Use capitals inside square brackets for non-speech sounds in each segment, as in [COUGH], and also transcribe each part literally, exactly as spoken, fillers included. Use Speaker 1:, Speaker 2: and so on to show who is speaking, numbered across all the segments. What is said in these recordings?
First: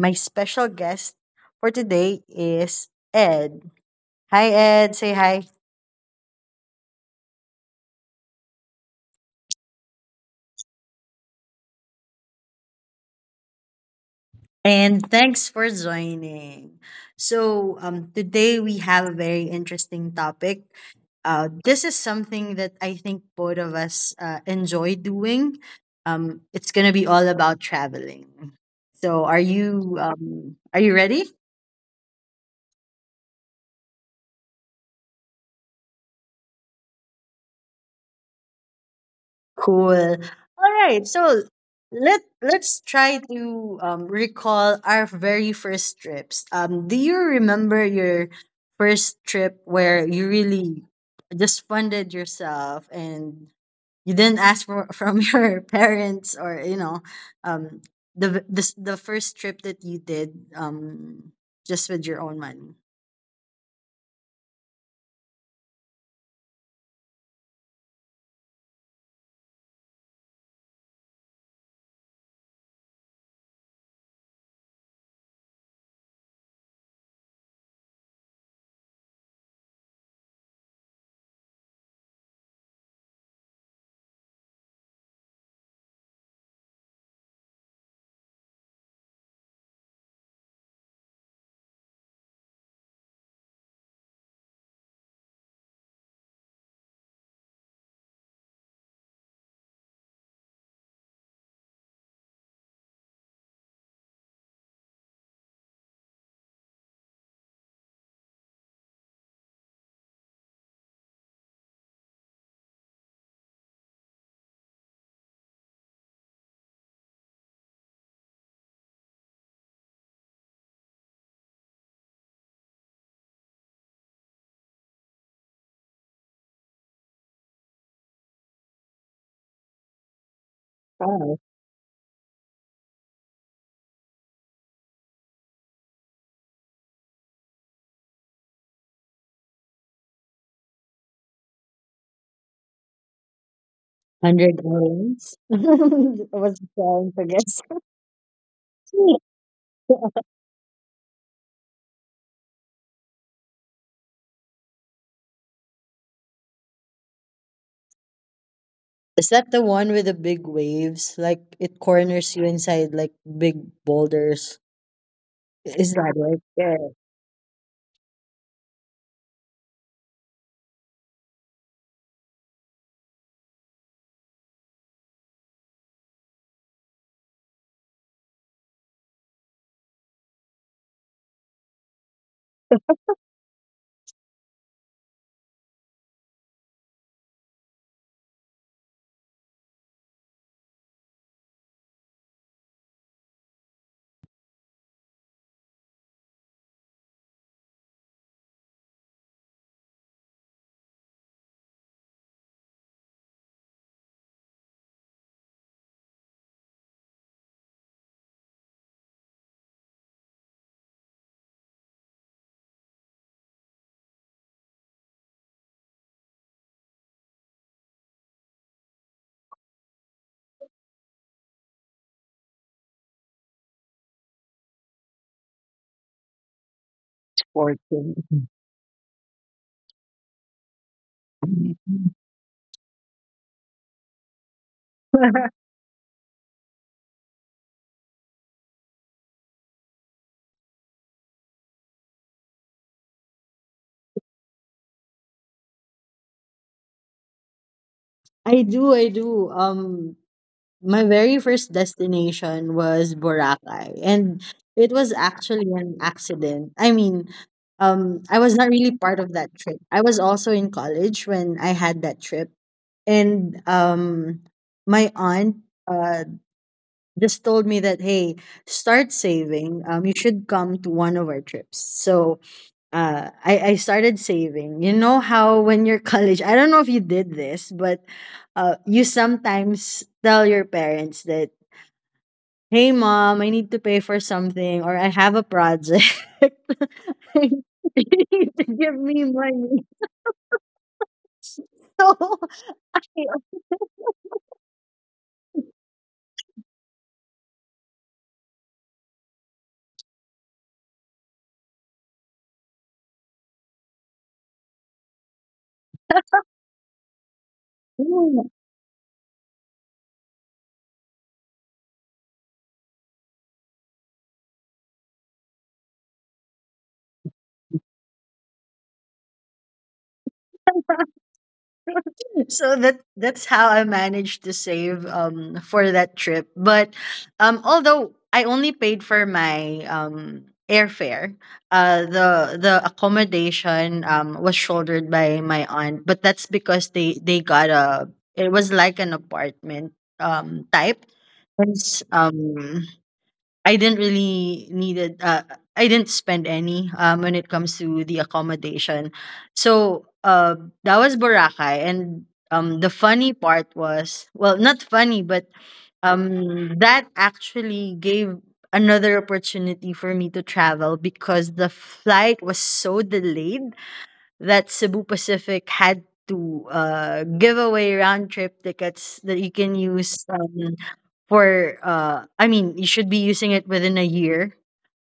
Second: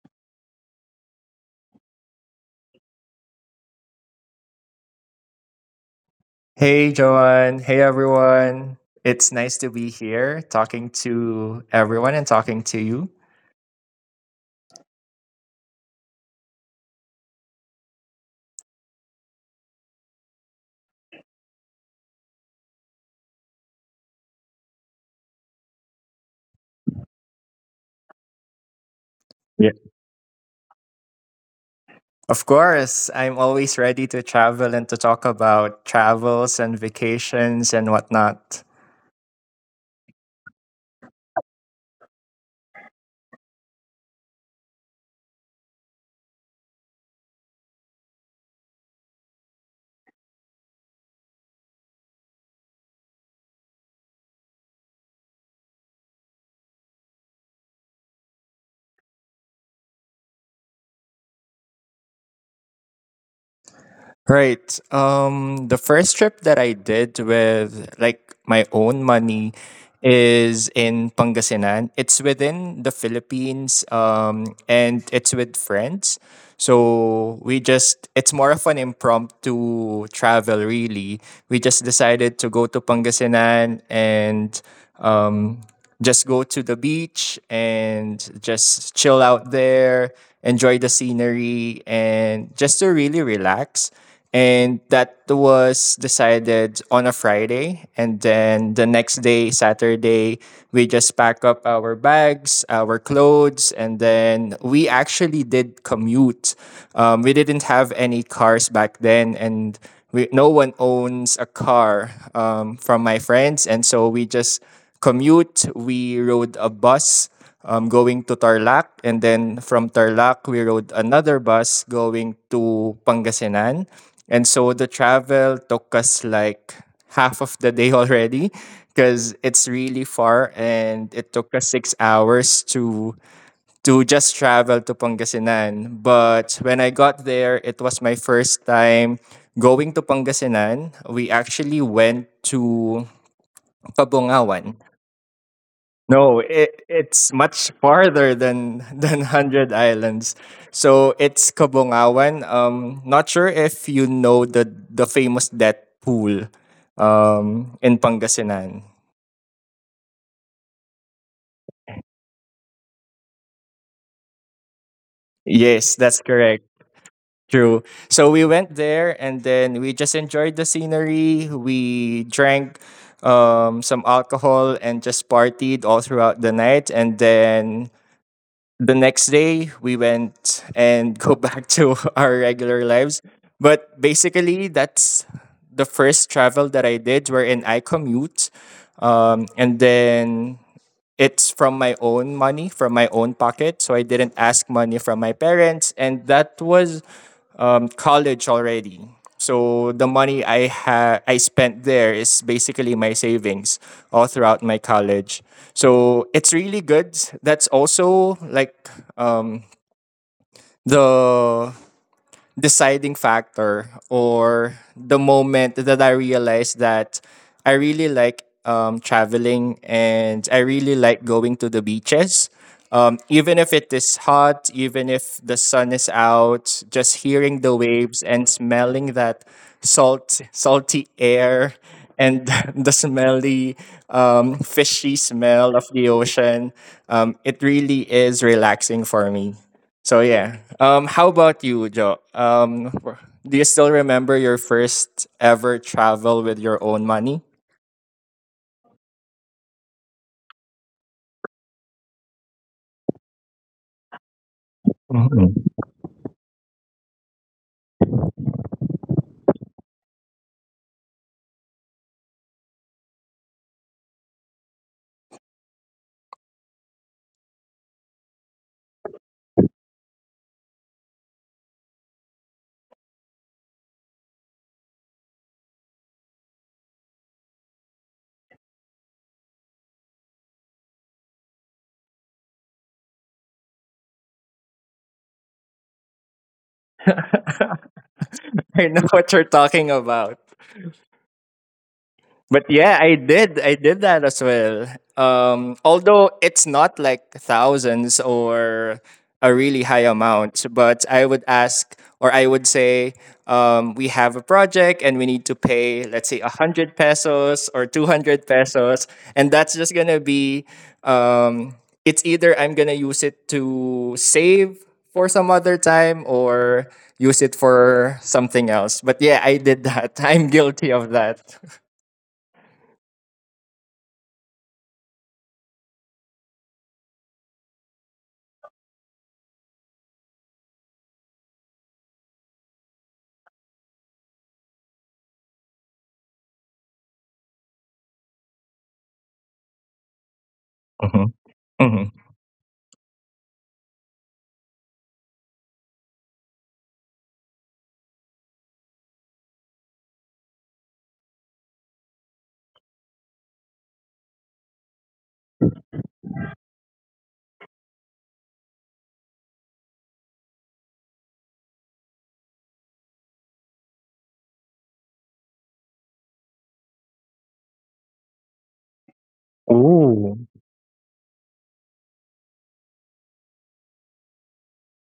Speaker 1: My special guest for today is Ed. Hi, Ed. Say hi.
Speaker 2: Hey, Joanne. Hey, everyone. It's nice to be here talking to everyone and talking to you.
Speaker 1: And thanks for joining. So, um, today we have a very interesting topic. Uh, this is something that I think both of us uh, enjoy doing. Um, it's going to be all about traveling. So, are
Speaker 2: Yeah.
Speaker 1: you um, are you ready?
Speaker 2: Of course, I'm always ready to travel and to talk about travels and vacations and whatnot.
Speaker 1: Cool. All right. So let let's try to um, recall our very first trips. Um, do you remember your first trip where you really just funded yourself and you didn't ask for from [LAUGHS] your parents or you know um, the the s- the first trip that you did um, just with your own money?
Speaker 2: Right. Um, the first trip that I did with like my own money is in Pangasinan. It's within the Philippines, um, and it's with friends. So we just it's more of an impromptu travel really. We just decided to go to Pangasinan and um just go to the beach and just chill out there, enjoy the scenery and just to really relax, and that was decided on a Friday. And then the next day, Saturday, we just pack up our bags, our clothes, and then we actually did commute. Um, we didn't have any cars back then, and we, no one owns a car um, from my friends. And so we just commute. We rode a bus um, going to Tarlac. And then from Tarlac, we rode another bus going to Pangasinan. And so the travel took us like half of the day [LAUGHS] already because it's really far and it
Speaker 1: Oh,
Speaker 2: took us six hours to to just travel to Pangasinan. But when I got there, it was my first time going to Pangasinan. We actually went to
Speaker 1: 100
Speaker 2: Kabungawan.
Speaker 1: dollars. [LAUGHS] I
Speaker 2: No,
Speaker 1: was
Speaker 2: it,
Speaker 1: trying to
Speaker 2: it's
Speaker 1: guess.
Speaker 2: much farther than [LAUGHS] than Hundred
Speaker 1: [LAUGHS]
Speaker 2: Islands. So it's Kabungawan. Um, not sure if you know the the famous death pool, um, in Pangasinan.
Speaker 1: Is that the one with the big waves? Like it corners you inside like big boulders. Is
Speaker 2: Yes,
Speaker 1: that
Speaker 2: that's
Speaker 1: it?
Speaker 2: correct.
Speaker 1: Yes,
Speaker 2: True. So we went there and then we just enjoyed the scenery. We drank um, some alcohol and just partied all throughout the night. And then the next day we went and go [LAUGHS] back to our regular lives, but basically that's the first travel that I did wherein I commute, um, and then it's from my own money, from my own pocket. So I didn't ask money from my parents. And that was um, college already. So the money I ha- I spent there is basically my savings all throughout my college. So it's really good. That's also like um, the deciding factor or the moment that I realized that I really like um, traveling, and I really like going to the beaches. Um, even if it is hot, even if the sun is out, just hearing the
Speaker 1: fourteen.
Speaker 2: waves and smelling that salt, salty air and [LAUGHS] the smelly, um, fishy
Speaker 1: [LAUGHS]
Speaker 2: smell of the ocean, um, it really is relaxing for me. So yeah. Um, how about you, Joe? Um, wh- do you still remember your first ever travel with your own money?
Speaker 1: I do, I do. Um, my very first destination was Boracay, and it was
Speaker 2: Mhm.
Speaker 1: actually an accident. I mean, um, I was not really part of that trip. I was also in college when I had that trip, and um, my aunt, uh, just told me that, hey, start saving, um you should come to one of our trips. So uh i i started saving. You know how when you're [LAUGHS] college, I don't know if you did this, but uh you sometimes tell your parents that, hey, mom, I need to pay for something or I have a project [LAUGHS]
Speaker 2: [LAUGHS]
Speaker 1: you need to [LAUGHS]
Speaker 2: I
Speaker 1: give
Speaker 2: know
Speaker 1: me
Speaker 2: what you're
Speaker 1: money.
Speaker 2: talking about. But
Speaker 1: [LAUGHS]
Speaker 2: yeah, I did. I did that as well. Um, although it's not like thousands or a really high amount, but I would ask or I would say, um, we have a project and we need to pay, let's say, one hundred pesos or
Speaker 1: so
Speaker 2: two hundred pesos. And that's just going to be, um, it's either I'm going to use it to save for some other time or use it for something else. But yeah, I did that. [LAUGHS] I'm guilty of that.
Speaker 1: so that that's how I managed to save um for that trip. But um although I only paid for my um airfare, uh the the accommodation um was shouldered by my aunt, but that's because they they got a, it was like an apartment um type. It's,
Speaker 2: Mhm.
Speaker 1: um I didn't really needed uh I didn't spend any um when it comes to the accommodation. So uh that was Boracay. And um the funny part was, well, not funny, but um that actually gave another opportunity for me to travel because the flight was so delayed that Cebu Pacific had to uh, give away round trip tickets that you can use
Speaker 2: Ooh.
Speaker 1: um, for uh, I mean you should be using it within a year.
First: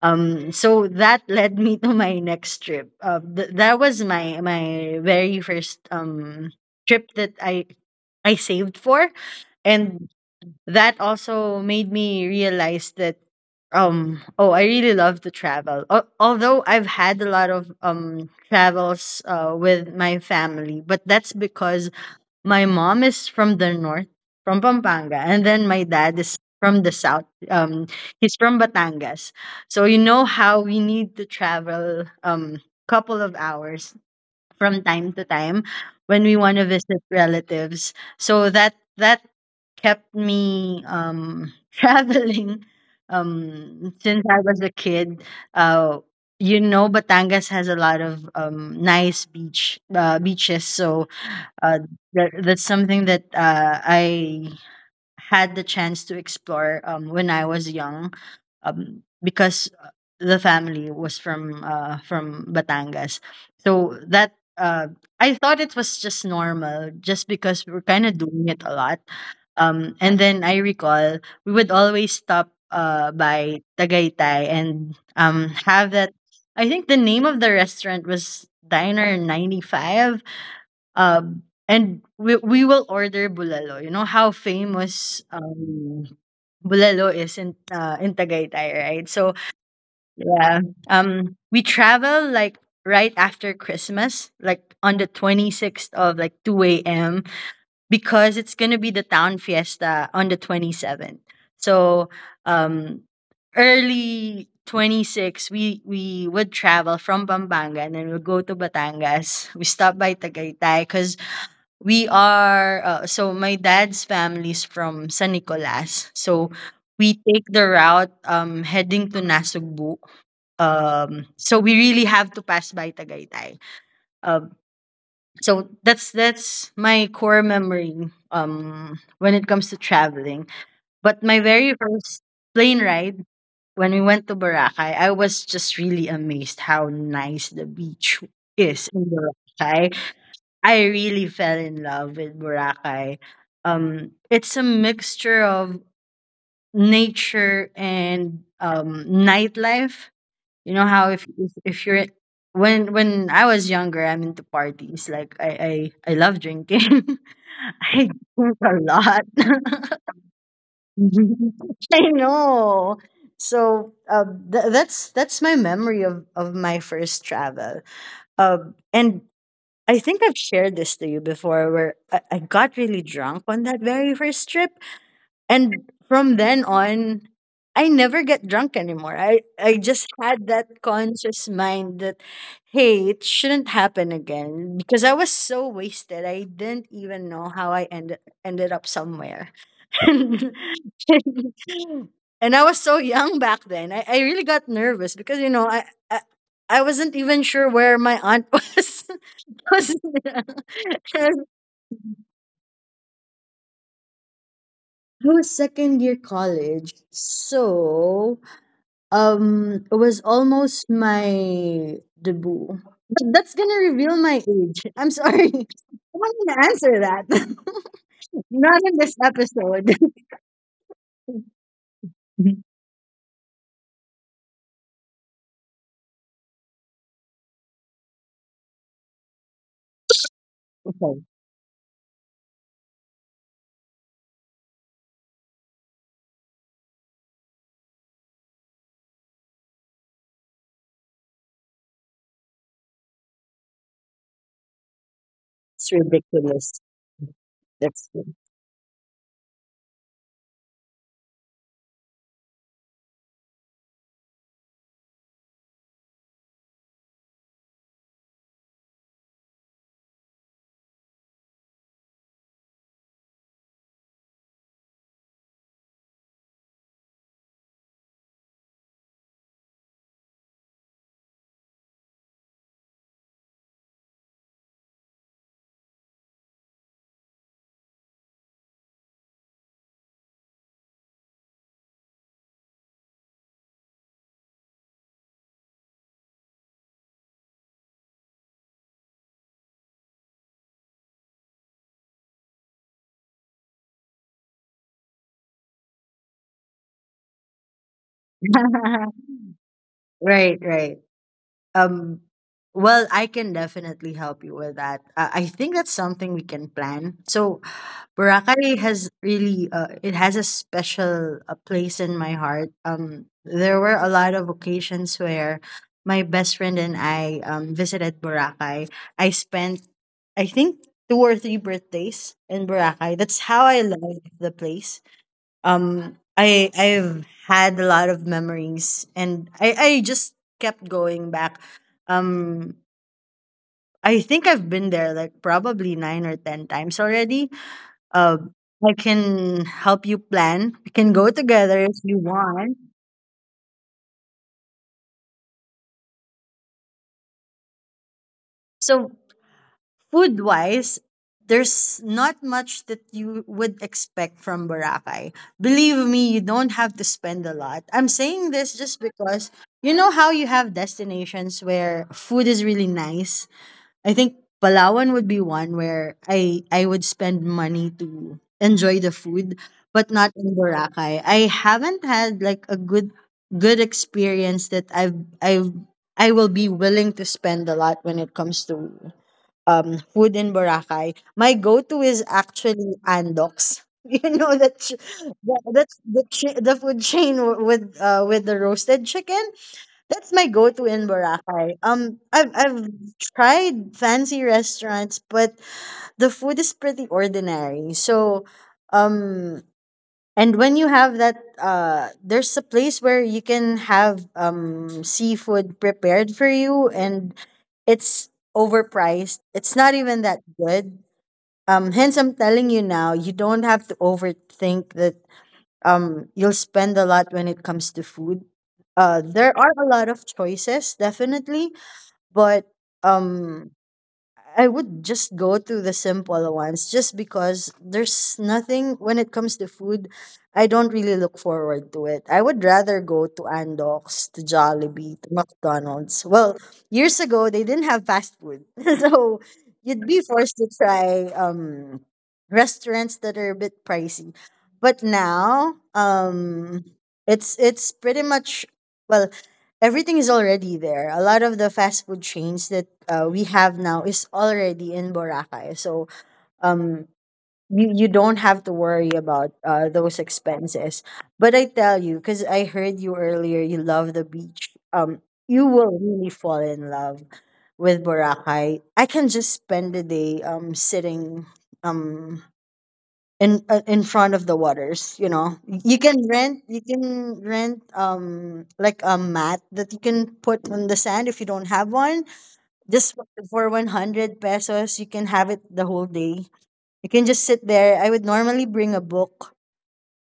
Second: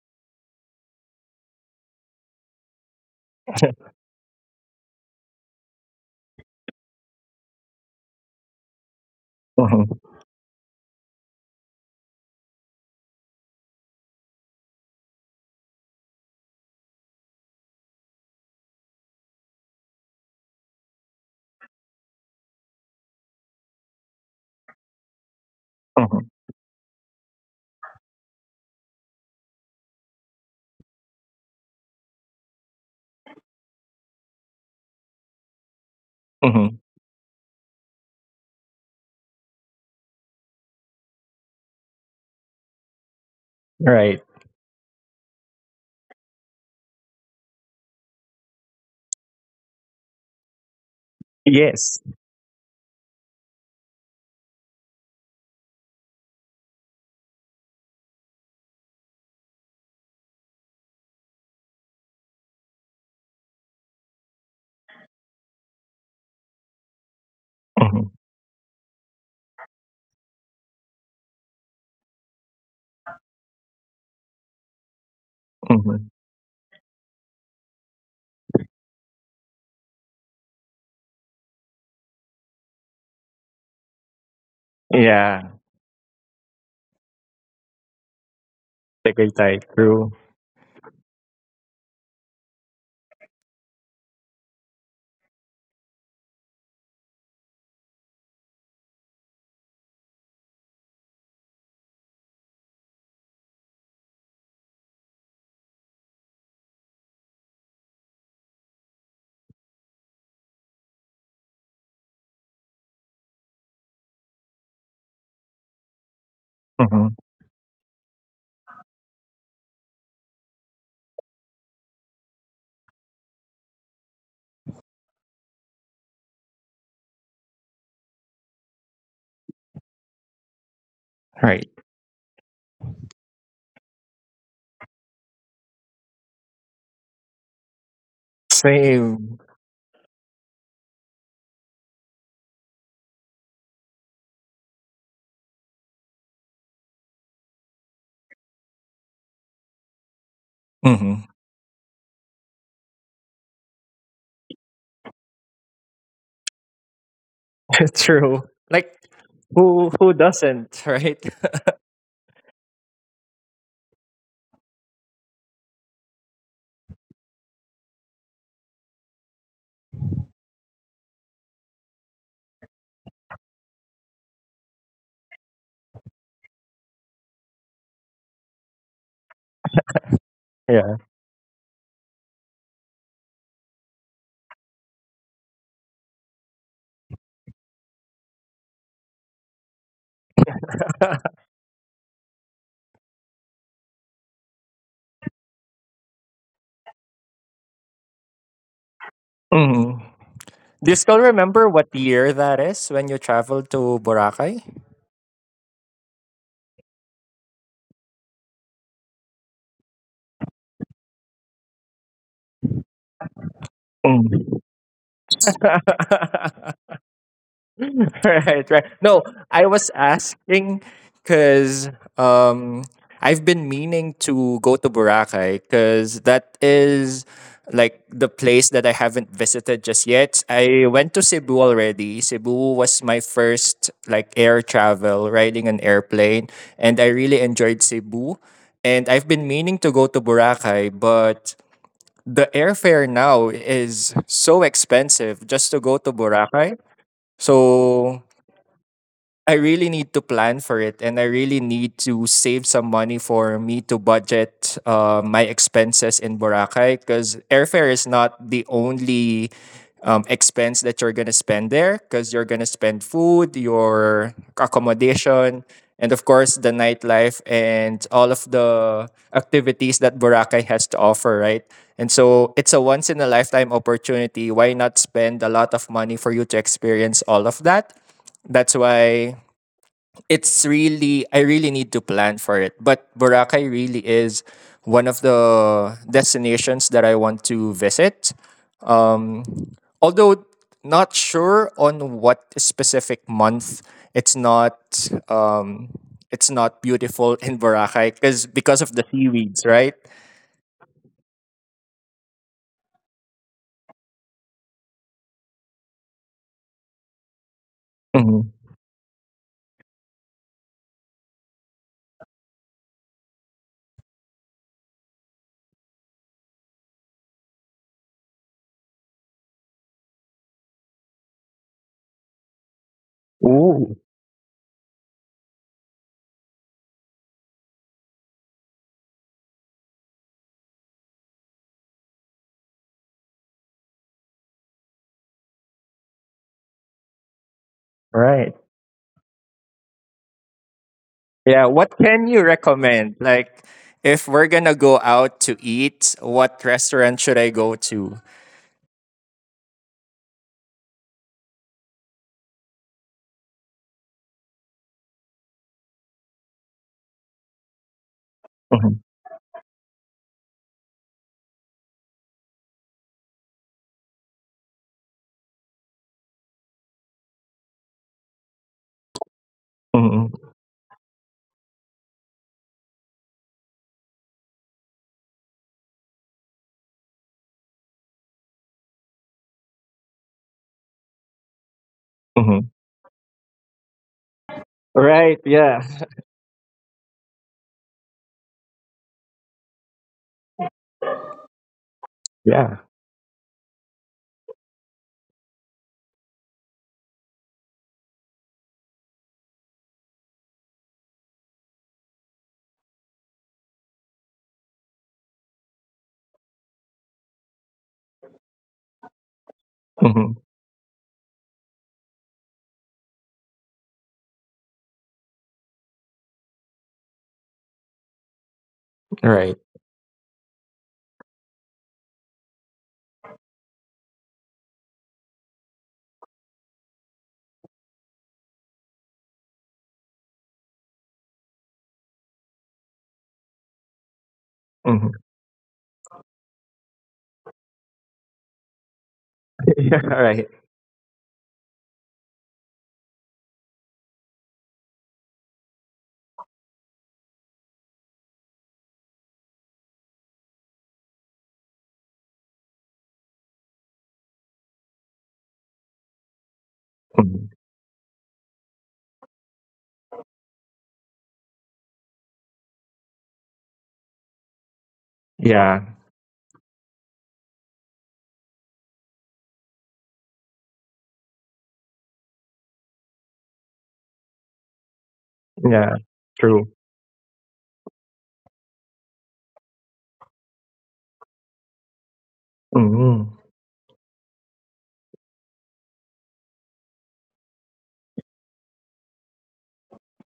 Speaker 1: Um, so that led me to my next trip. Uh, th- that
Speaker 2: [LAUGHS]
Speaker 1: was my my very first um, trip that I I saved for,
Speaker 2: Mhm,
Speaker 1: and that also made me realize that um oh, I really love to travel. Al although I've had a lot of um travels uh, with my family, but that's because my mom is from the north, from Pampanga, and then my dad
Speaker 2: mhm,
Speaker 1: is from the south, um he's from Batangas. So you know how we need to travel um couple of hours from time to time when we want to
Speaker 2: mhm.
Speaker 1: visit relatives. So that that kept me um, [LAUGHS] traveling um,
Speaker 2: Right.
Speaker 1: since I was a kid. Uh, you know, Batangas has a lot of um, nice beach uh, beaches, so uh,
Speaker 2: Yes.
Speaker 1: that, that's something that uh, I had the chance to explore um, when I was young, um, because uh, the family was from uh, from Batangas. So that uh, I thought it was just normal, just because we were
Speaker 2: Mhm,
Speaker 1: kind of doing it a lot. Um, and then I recall we would always stop uh, by Tagaytay and um, have
Speaker 2: mhm.
Speaker 1: that. I think the name of the restaurant was Diner ninety-five, um, and we, we will order bulalo. You know how famous
Speaker 2: Yeah.
Speaker 1: um, bulalo is in uh, in Tagaytay, right? So
Speaker 2: Tagaytay. True.
Speaker 1: yeah, um, we travel like right after Christmas, like on the twenty sixth of like two a m because it's gonna be the town fiesta on the twenty seventh. So um, early twenty-six we we would travel from Pampanga, and then we'll go to Batangas. We stop by Tagaytay cuz we are uh, so my dad's family's from San Nicolas. So
Speaker 2: Mhm.
Speaker 1: we take the route um heading to Nasugbu. Um so we really have to pass by Tagaytay. Um so that's that's my core memory um when it comes to traveling. But my
Speaker 2: Right.
Speaker 1: very first plane ride, when we went to Boracay, I was just really amazed how nice the beach is in
Speaker 2: Same.
Speaker 1: Boracay. I really fell in love with Boracay. Um, it's a mixture of nature and um, nightlife. You know how
Speaker 2: Mhm.
Speaker 1: if if, if you're when when I was younger, I'm into parties. Like I I, I love drinking. [LAUGHS]
Speaker 2: [LAUGHS]
Speaker 1: I
Speaker 2: True.
Speaker 1: drink a
Speaker 2: Like
Speaker 1: lot.
Speaker 2: who
Speaker 1: [LAUGHS]
Speaker 2: who doesn't, right? [LAUGHS]
Speaker 1: [LAUGHS] I know. So uh, th- that's that's my memory of of my first travel. Um, and I think I've shared this to you before where I, I got really drunk on that very first trip. And from then on, I never get drunk anymore. I, I just had that
Speaker 2: Yeah.
Speaker 1: conscious mind that, hey, it shouldn't happen again because I was so wasted. I didn't even know how I ended, ended up somewhere. [LAUGHS] And I was so young back then. I, I really got nervous because, you know, I, I, I wasn't even sure where my aunt was. [LAUGHS]
Speaker 2: Mhm.
Speaker 1: Was-
Speaker 2: Do you still
Speaker 1: [LAUGHS]
Speaker 2: remember what year that is when you traveled to Boracay?
Speaker 1: It was second year college, so um, it was almost my debut. But that's gonna reveal my
Speaker 2: Mm.
Speaker 1: age. I'm sorry. [LAUGHS] I'm not gonna
Speaker 2: [LAUGHS]
Speaker 1: answer that. [LAUGHS]
Speaker 2: [LAUGHS] Right,
Speaker 1: Not
Speaker 2: right.
Speaker 1: in this
Speaker 2: No, I was
Speaker 1: episode.
Speaker 2: asking because
Speaker 1: [LAUGHS]
Speaker 2: um, I've been meaning to go to Boracay because that is like the place that I haven't visited just yet. I went to
Speaker 1: Okay,
Speaker 2: Cebu already. Cebu was my first like air travel, riding an airplane, and I really enjoyed Cebu. And I've been meaning to go to Boracay, but the airfare now is so expensive just to
Speaker 1: it's
Speaker 2: go to
Speaker 1: ridiculous.
Speaker 2: Boracay.
Speaker 1: That's
Speaker 2: So I really need to plan for it, and I really need to save some money for me to budget uh, my expenses in Boracay, because airfare is not the only um, expense that you're going to spend there, because you're going to spend food, your accommodation, and of course the nightlife and all of the activities that Boracay has to offer, right? And so it's a once in a lifetime opportunity. Why not spend a lot of money for you to experience all of that? That's why it's really I really need to plan for it. But Boracay really is one of the destinations that I want to visit. Um, Although not sure on what specific month. It's not um, it's not beautiful in Boracay because because of the
Speaker 1: [LAUGHS]
Speaker 2: seaweeds, right?
Speaker 1: right, right. Um, well, I can definitely help you with that. Uh, I think that's something we can plan. So,
Speaker 2: Mhm.
Speaker 1: Boracay has really uh, it has a special uh, place in my heart. Um, there were a lot of occasions where my best friend and I um, visited Boracay. I spent, I think, two or three birthdays in Boracay. That's how I
Speaker 2: Ooh,
Speaker 1: love the place. Um i i've had a lot of memories, and i i just kept going back. um I think I've been there like probably nine or ten times already. uh,
Speaker 2: right.
Speaker 1: I can help you plan. We can go
Speaker 2: Yeah,
Speaker 1: together
Speaker 2: what
Speaker 1: if you
Speaker 2: can you
Speaker 1: want.
Speaker 2: recommend? Like, if we're gonna go out to eat, what restaurant should I go to?
Speaker 1: So food wise, there's not much that you would expect from Boracay. Believe me, you don't have to spend a lot. I'm saying this just because you know how you have destinations where food is really nice. I think Palawan would be one where I I would spend money to enjoy the food, but
Speaker 2: Hmm.
Speaker 1: not in Boracay. I haven't had like a good good experience that I've I've I will be willing to spend a lot when it comes to um, food in Boracay. My go-to is
Speaker 2: Hmm.
Speaker 1: actually Andox. [LAUGHS] You know that ch-
Speaker 2: Right,
Speaker 1: that
Speaker 2: yeah.
Speaker 1: that's
Speaker 2: [LAUGHS]
Speaker 1: the ch- the food chain w- with uh with the roasted chicken. That's my go-to in Boracay. Um, I've
Speaker 2: Yeah.
Speaker 1: I've tried fancy restaurants, but the food is pretty ordinary. So, um, and when you have that, uh, there's a place where you can have um, seafood prepared for you, and it's overpriced. It's not even
Speaker 2: Hmm.
Speaker 1: that good. Um, hence, I'm telling you now, you don't have to overthink that. Um, you'll spend a lot when it comes to food. Uh,
Speaker 2: Right.
Speaker 1: there are a lot of choices, definitely, but um, I would just go to the simple ones just because there's nothing when it comes to food. I don't really look forward to it. I would rather go to Andox, to
Speaker 2: Hmm.
Speaker 1: Jollibee, to McDonald's. Well, years ago they didn't have fast food. [LAUGHS] So
Speaker 2: [LAUGHS] Yeah,
Speaker 1: you'd be
Speaker 2: right.
Speaker 1: forced to try um restaurants that are a bit pricey. But now, um it's it's pretty much, well, everything is already there. A lot of the fast food chains that uh, we have now is already in Boracay. So um,
Speaker 2: Hmm.
Speaker 1: you you don't have to worry about uh, those expenses. But I tell you, because I heard you earlier, you love the beach. Um, you
Speaker 2: Yeah.
Speaker 1: will really fall in love with Boracay. I can just spend the day um sitting um in uh, in front of the waters. You know,
Speaker 2: Yeah.
Speaker 1: you can
Speaker 2: True.
Speaker 1: rent you can rent um like a mat that you can put on the sand if you don't have one,
Speaker 2: Hmm.
Speaker 1: just for one hundred pesos you can have it the whole day. You can just sit there. I would normally bring a book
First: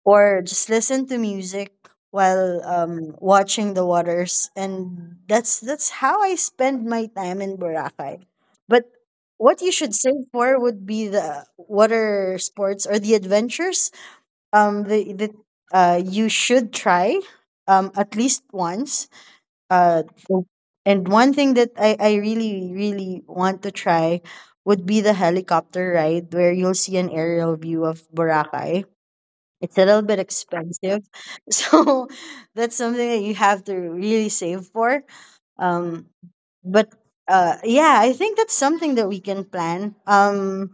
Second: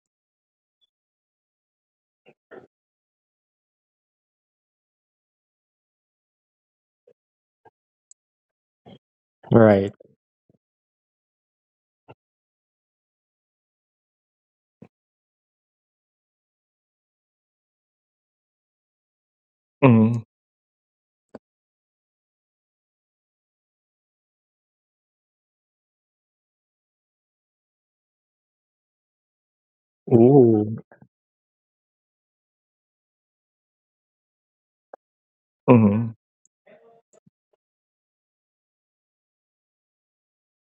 Speaker 1: or just listen to music while um watching the waters. And that's that's how I spend my time in Boracay. But what you
Speaker 2: Right.
Speaker 1: should save for would be the water sports or the adventures. Um the, the uh You should try um at least once. uh
Speaker 2: Hmm.
Speaker 1: and one thing that I, I really really want to try would be the helicopter ride where you'll see an aerial view of Boracay. It's a little bit
Speaker 2: Ooh.
Speaker 1: expensive. [LAUGHS] So that's something that you have to really save for um
Speaker 2: Hmm.
Speaker 1: but uh yeah, I think that's something that we can plan. um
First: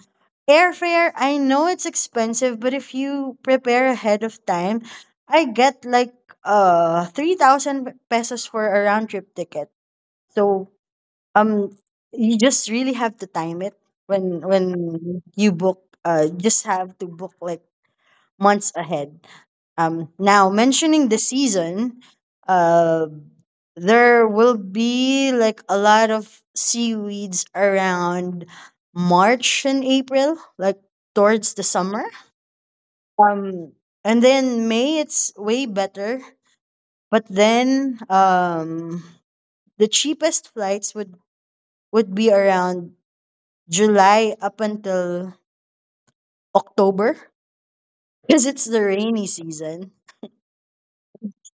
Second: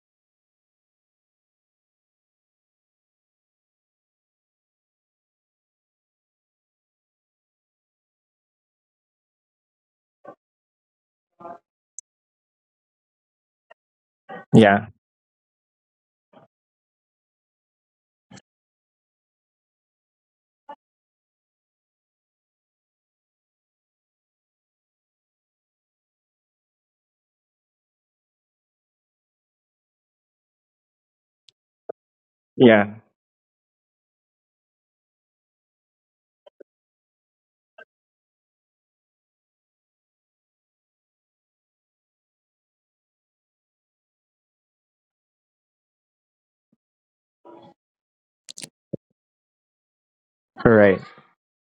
Speaker 1: Airfare, I know it's expensive, but if you prepare ahead of time, I get like uh three thousand pesos for a round trip ticket. So um you just really have to time it. when
Speaker 2: Yeah.
Speaker 1: when you book, uh just have to book like months ahead. Um, now, mentioning the season, uh, there will be like a lot of seaweeds around March and April, like towards the summer.
Speaker 2: Yeah.
Speaker 1: Um, and then May, it's way better. But then um, the cheapest flights would, would be around July up until October, because it's the rainy season.
Speaker 2: Right.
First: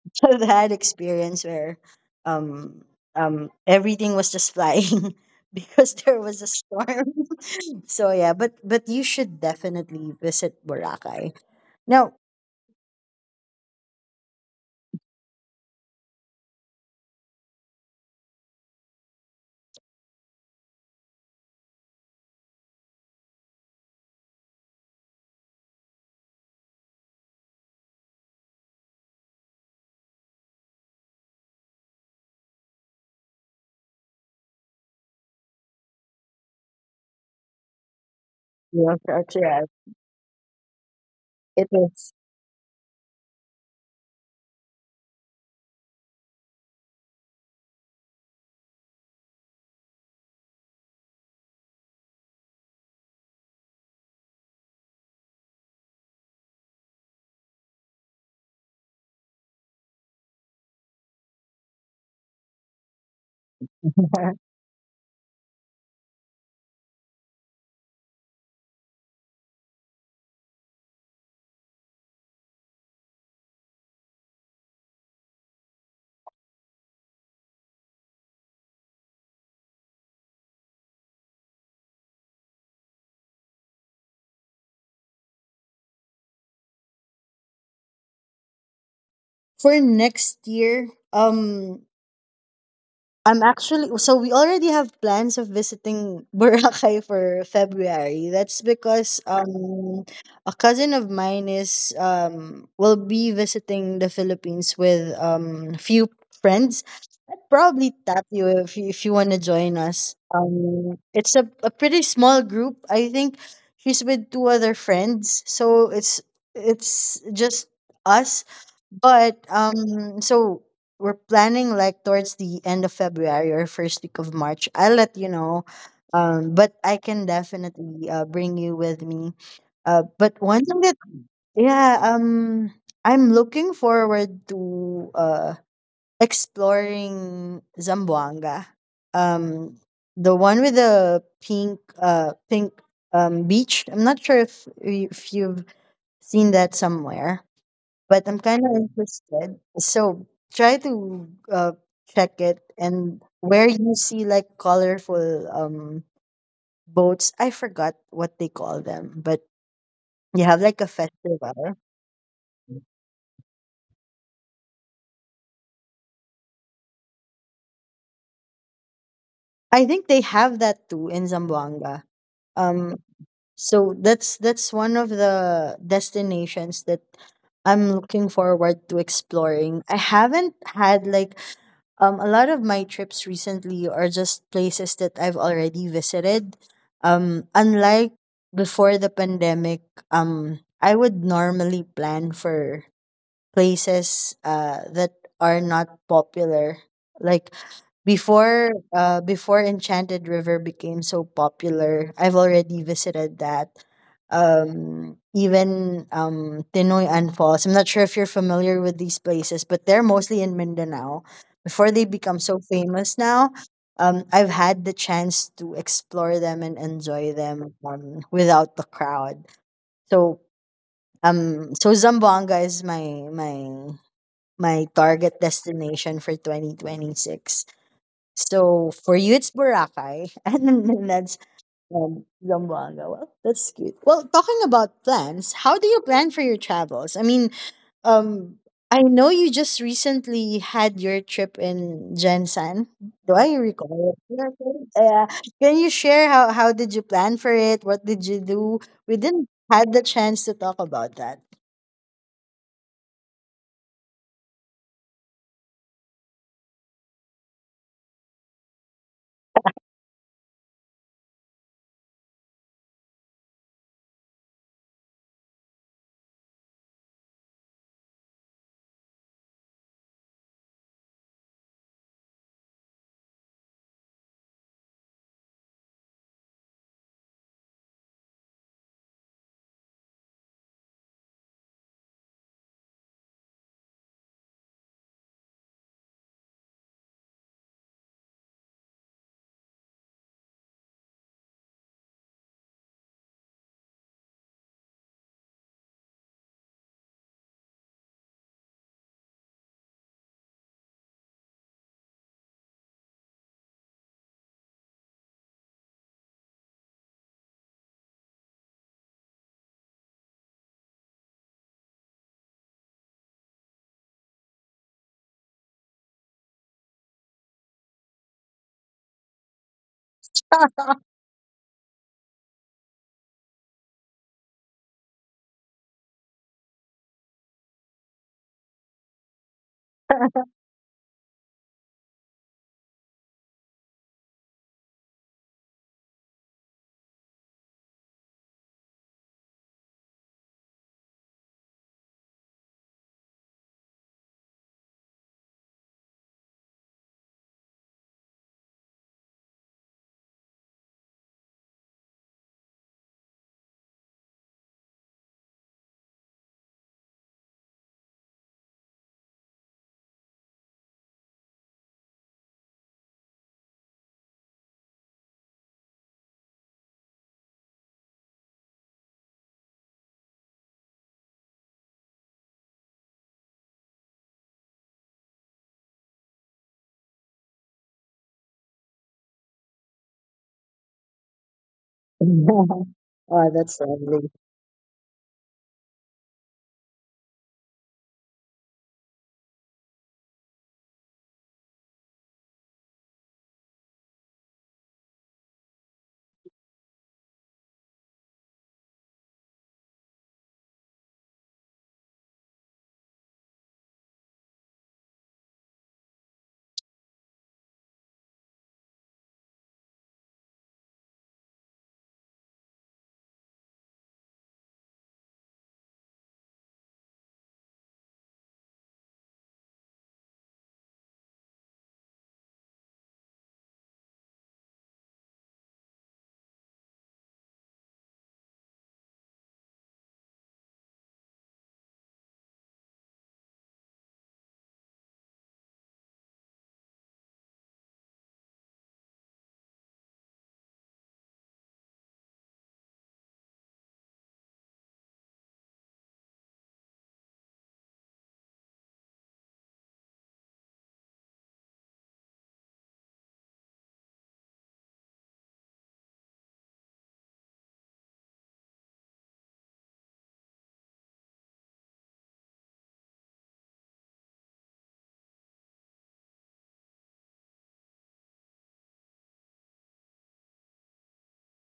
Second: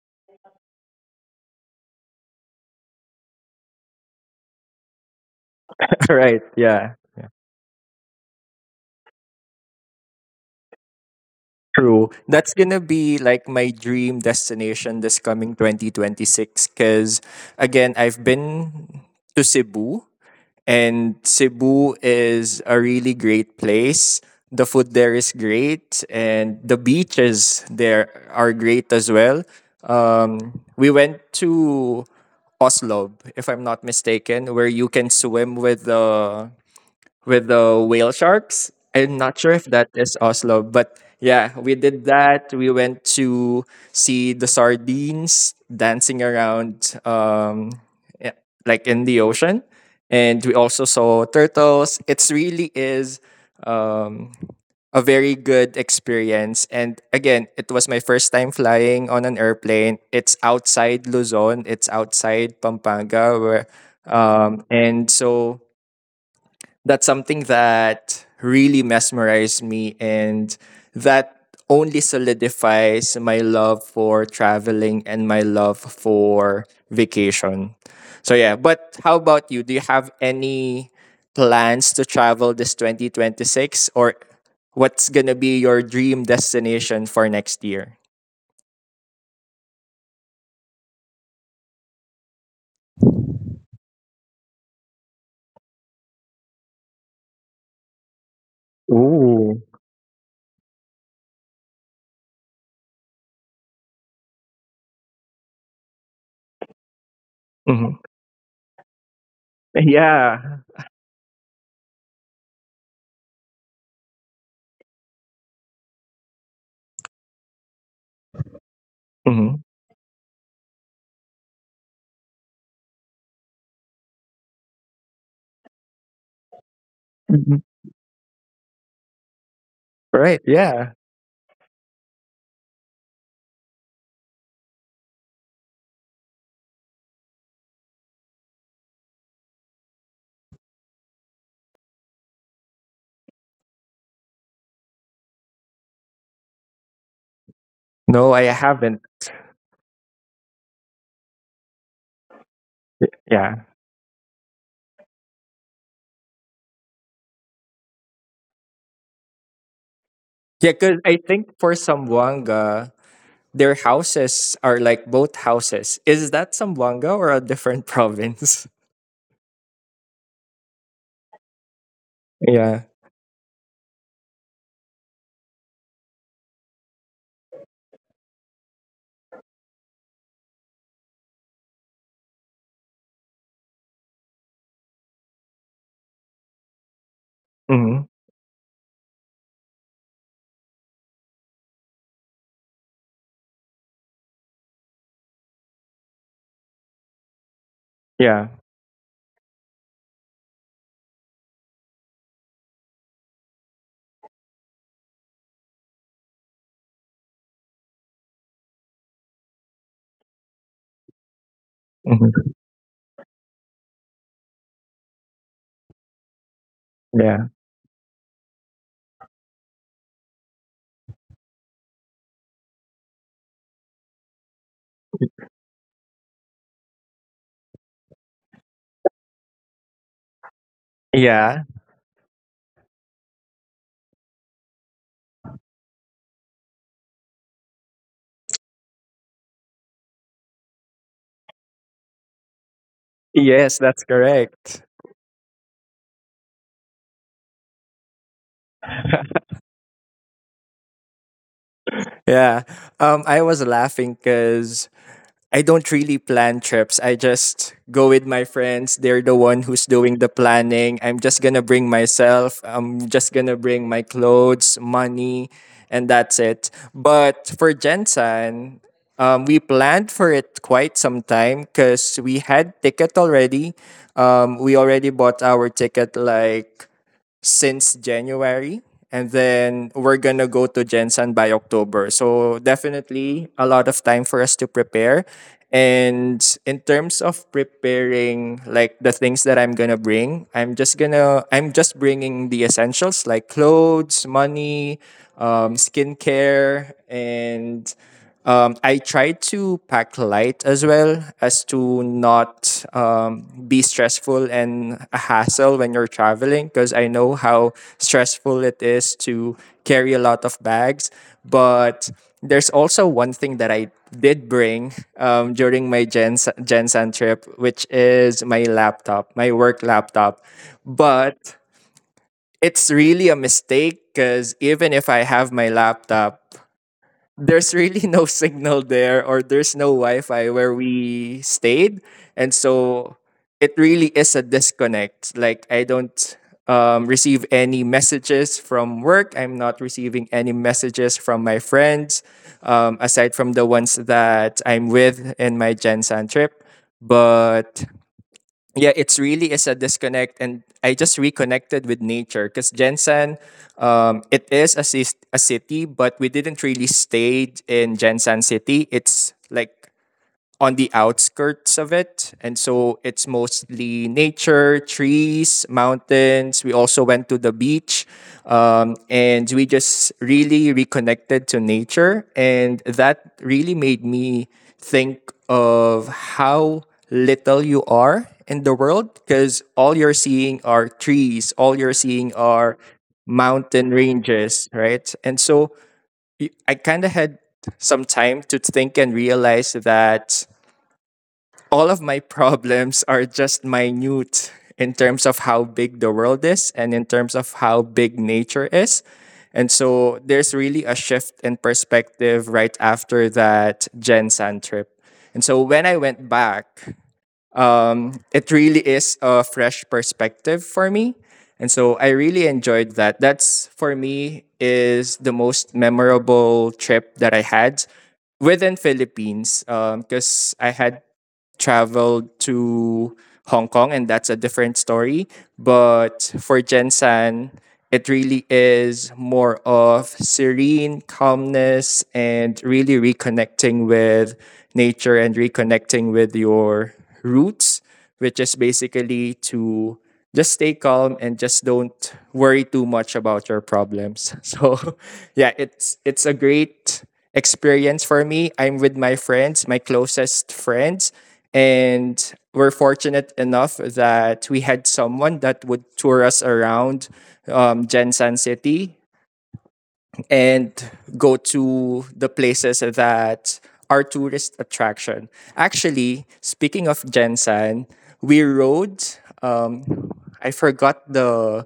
Speaker 1: [LAUGHS] I've had experience where um um everything was just flying [LAUGHS] because
Speaker 2: [LAUGHS]
Speaker 1: there
Speaker 2: Right,
Speaker 1: was a
Speaker 2: yeah.
Speaker 1: storm.
Speaker 2: Yeah.
Speaker 1: [LAUGHS] So yeah, but but you should definitely visit Boracay.
Speaker 2: True.
Speaker 1: Now,
Speaker 2: That's gonna be like my dream destination this coming twenty twenty-six because, again, I've been to Cebu. And Cebu is a really great place. The food there is great, and the beaches there are great as well. Um, we went to Oslob, if I'm not mistaken, where you can swim with the with the whale sharks.
Speaker 1: yes,
Speaker 2: I'm
Speaker 1: that's
Speaker 2: not sure
Speaker 1: right.
Speaker 2: if that is Oslo, but yeah,
Speaker 1: It
Speaker 2: we did
Speaker 1: is.
Speaker 2: that. We went to see the sardines dancing around, um, yeah, like in the ocean, and we also saw turtles. It's really is um, a very good experience. And again, it was my first time flying on an airplane. It's outside Luzon. It's outside Pampanga, where,
Speaker 1: [LAUGHS]
Speaker 2: um, and so that's something that really mesmerized me, and that only solidifies my love for traveling and my love for vacation. So yeah, but how about you? Do you have any plans to travel this twenty twenty-six or what's going to be your dream destination for next year?
Speaker 1: For next year. Um, I'm actually, so we already have plans of visiting [LAUGHS] Boracay for February. That's because
Speaker 2: Ooh.
Speaker 1: um a cousin of mine is um will be visiting the Philippines with um few friends. I'd probably
Speaker 2: Mhm.
Speaker 1: tap you if you, if you want to join us.
Speaker 2: Yeah.
Speaker 1: Um it's a, a pretty small group. I think she's with two other friends. So it's it's just us. But
Speaker 2: Mhm.
Speaker 1: um so we're planning like towards the end of February or first week of March. I'll let you know. Um, but I can
Speaker 2: Mhm.
Speaker 1: definitely uh, bring you with me. Uh, but
Speaker 2: Right.
Speaker 1: one thing
Speaker 2: Yeah.
Speaker 1: that yeah, um, I'm looking forward to uh exploring Zamboanga. Um, the one with the pink uh pink um beach. I'm not sure if y- if you've seen that somewhere, but
Speaker 2: No,
Speaker 1: I'm
Speaker 2: I
Speaker 1: kind of
Speaker 2: haven't.
Speaker 1: interested. So try to uh, check it, and
Speaker 2: Yeah.
Speaker 1: where you see like colorful um boats. I forgot what they call them, but you have
Speaker 2: Yeah,
Speaker 1: like a
Speaker 2: because I think for
Speaker 1: festival.
Speaker 2: Sambuanga, their houses are like boat houses. Is that Sambuanga or a different [LAUGHS] province?
Speaker 1: I think they have that too in Zamboanga.
Speaker 2: Yeah.
Speaker 1: Um, so that's that's one of the destinations that I'm looking forward to exploring. I haven't had like, um, a lot of my trips recently are just places that I've already visited. Um,
Speaker 2: Hmm.
Speaker 1: unlike before the pandemic, um, I would normally plan for places uh, that are not popular. Like
Speaker 2: Yeah.
Speaker 1: before uh before Enchanted River became so popular, I've already visited that. Um, even um Tinoyan Falls. I'm not sure if you're familiar with these places, but they're mostly in Mindanao. Before they become
Speaker 2: Hmm.
Speaker 1: so famous now, um I've had the chance to explore them and enjoy
Speaker 2: Yeah.
Speaker 1: them, um, without the crowd. So um so Zamboanga is my my my target destination for twenty twenty-six. So for you, it's Boracay, [LAUGHS] and then that's,
Speaker 2: Yeah.
Speaker 1: um, Zamboanga. Well, that's cute. Well, talking about plans, how do you plan for your travels? I mean, um, I know you just recently had your trip in Jensen. Do I
Speaker 2: Yes, that's
Speaker 1: recall it?
Speaker 2: correct.
Speaker 1: Yeah. Can you share how how did you plan for it? What did you do? We didn't had the chance to talk about that.
Speaker 2: Yeah. Um, I was laughing because I don't really plan trips. I just go with my friends. They're the one who's doing the planning. I'm just gonna bring myself. I'm just gonna bring my clothes, money, and that's it. But for Jensen, um, we planned for it quite some time because we had ticket already. Um, we already bought our ticket like since January. And then we're gonna go to Jensen by October. So definitely a lot of time for us to prepare. And in terms of preparing like the things that I'm gonna bring, I'm just gonna I'm just bringing the essentials like clothes, money, um, skincare, and um, I try to pack light as well, as to not um, be stressful and a hassle when you're traveling because I know how stressful it is to carry a lot of bags. But there's also one thing that I did bring um, during my Gen- Gensan trip, which is my laptop, my work laptop. But it's really a mistake because even if I have my laptop, there's really [LAUGHS] no signal there, or there's no wi-fi where we stayed, and so it really is a disconnect. Like I don't um, receive any messages from work. I'm not receiving any messages from my friends, um, aside from the ones that I'm with in my Gen San trip. But yeah, it's really is a disconnect, and I just reconnected with nature because Jensen, um, it is a, cis- a city, but we didn't really stay in Jensen City. It's like on the outskirts of it. And so it's mostly nature, trees, mountains. We also went to the beach. Um, and we just really reconnected to nature. And that really made me think of how little you are in the world, because all you're seeing are trees, all you're seeing
Speaker 1: [LAUGHS]
Speaker 2: are
Speaker 1: Oh, that's
Speaker 2: mountain
Speaker 1: lovely.
Speaker 2: ranges, right? And so y- I kind of had some time to think and realize that all of my problems are just minute in terms of how big the world is and in terms of how big nature is. And so there's really a shift in perspective right after that Gen San trip. And so when I went back, um, it really is a fresh perspective for me. And so I really enjoyed that. That's for me is the most memorable trip that I had within Philippines, because I had traveled to Hong Kong, and that's a different story. But for Jensen, it really is more of serene calmness and really reconnecting with nature and reconnecting with your roots, which is basically to just stay calm and just don't worry too much about your problems. [LAUGHS] So yeah, it's it's a great experience for me. I'm with my friends, my closest friends, and we're fortunate enough that we had someone that would tour us around um, Jensen City and go to the places that are tourist attraction. Actually, speaking of Jensen, we rode. Um, I forgot the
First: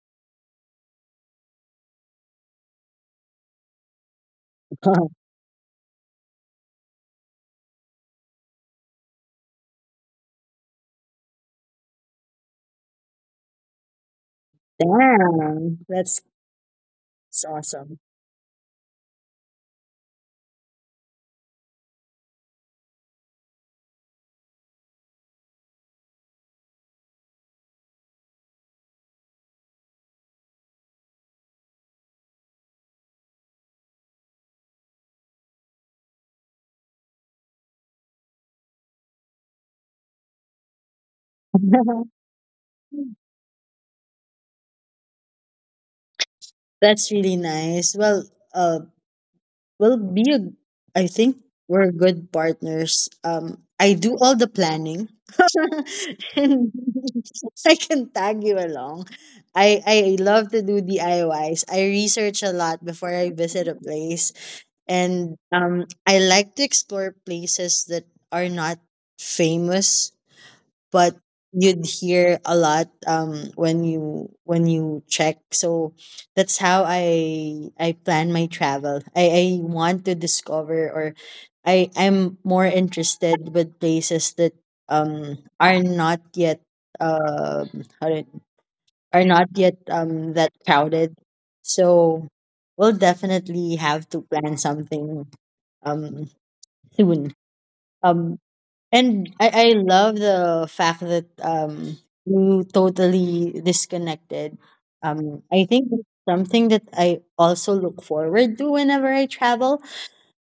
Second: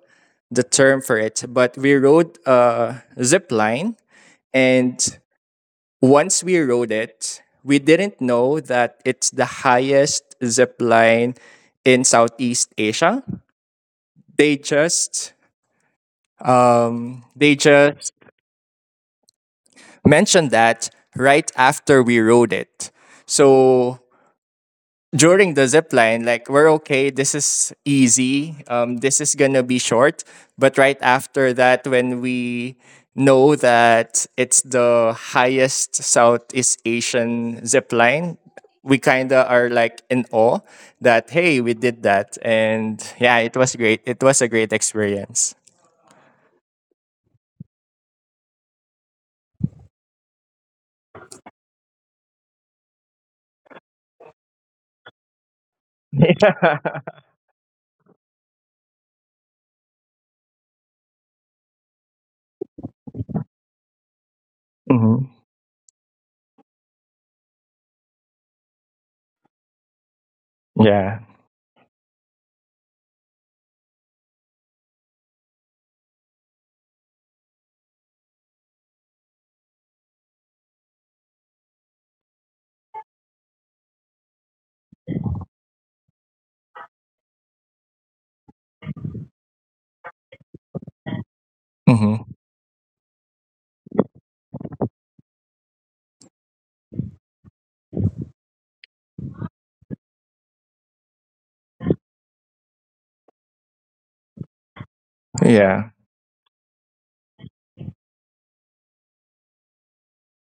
Speaker 2: the term for it, but we rode a zip line. And
Speaker 1: [LAUGHS]
Speaker 2: once we rode it, we didn't know that it's the highest zip line in Southeast Asia. They just
Speaker 1: Damn, that's,
Speaker 2: um,
Speaker 1: that's
Speaker 2: they
Speaker 1: awesome.
Speaker 2: just mentioned that right after we rode it. So during the zip line, like we're okay, this is easy, um, this is gonna be short. But right after that, when we know that it's the highest Southeast Asian zip line, we kinda are like in awe that hey, we did
Speaker 1: [LAUGHS]
Speaker 2: that, and yeah, it was great. It was a great experience.
Speaker 1: That's really nice. Well, uh, we'll be a, I think we're good partners. Um, I do all the planning. [LAUGHS] And [LAUGHS] I can tag you along. I, I love to do D I Ys. I Ys. I research a lot before I visit a place.
Speaker 2: Mm-hmm.
Speaker 1: And um, I like to explore places that are not famous, but
Speaker 2: Yeah.
Speaker 1: you'd hear a lot um when you when you check. So that's how i i plan my travel. I i want to discover, or i i'm more interested with places that um are not yet, um how do I- are not yet um that crowded. So
Speaker 2: Mm-hmm.
Speaker 1: we'll definitely have to plan something, um, soon. um and I, I love the fact that um you totally disconnected. Um, I
Speaker 2: Yeah.
Speaker 1: think that's something that I also look forward to whenever I travel.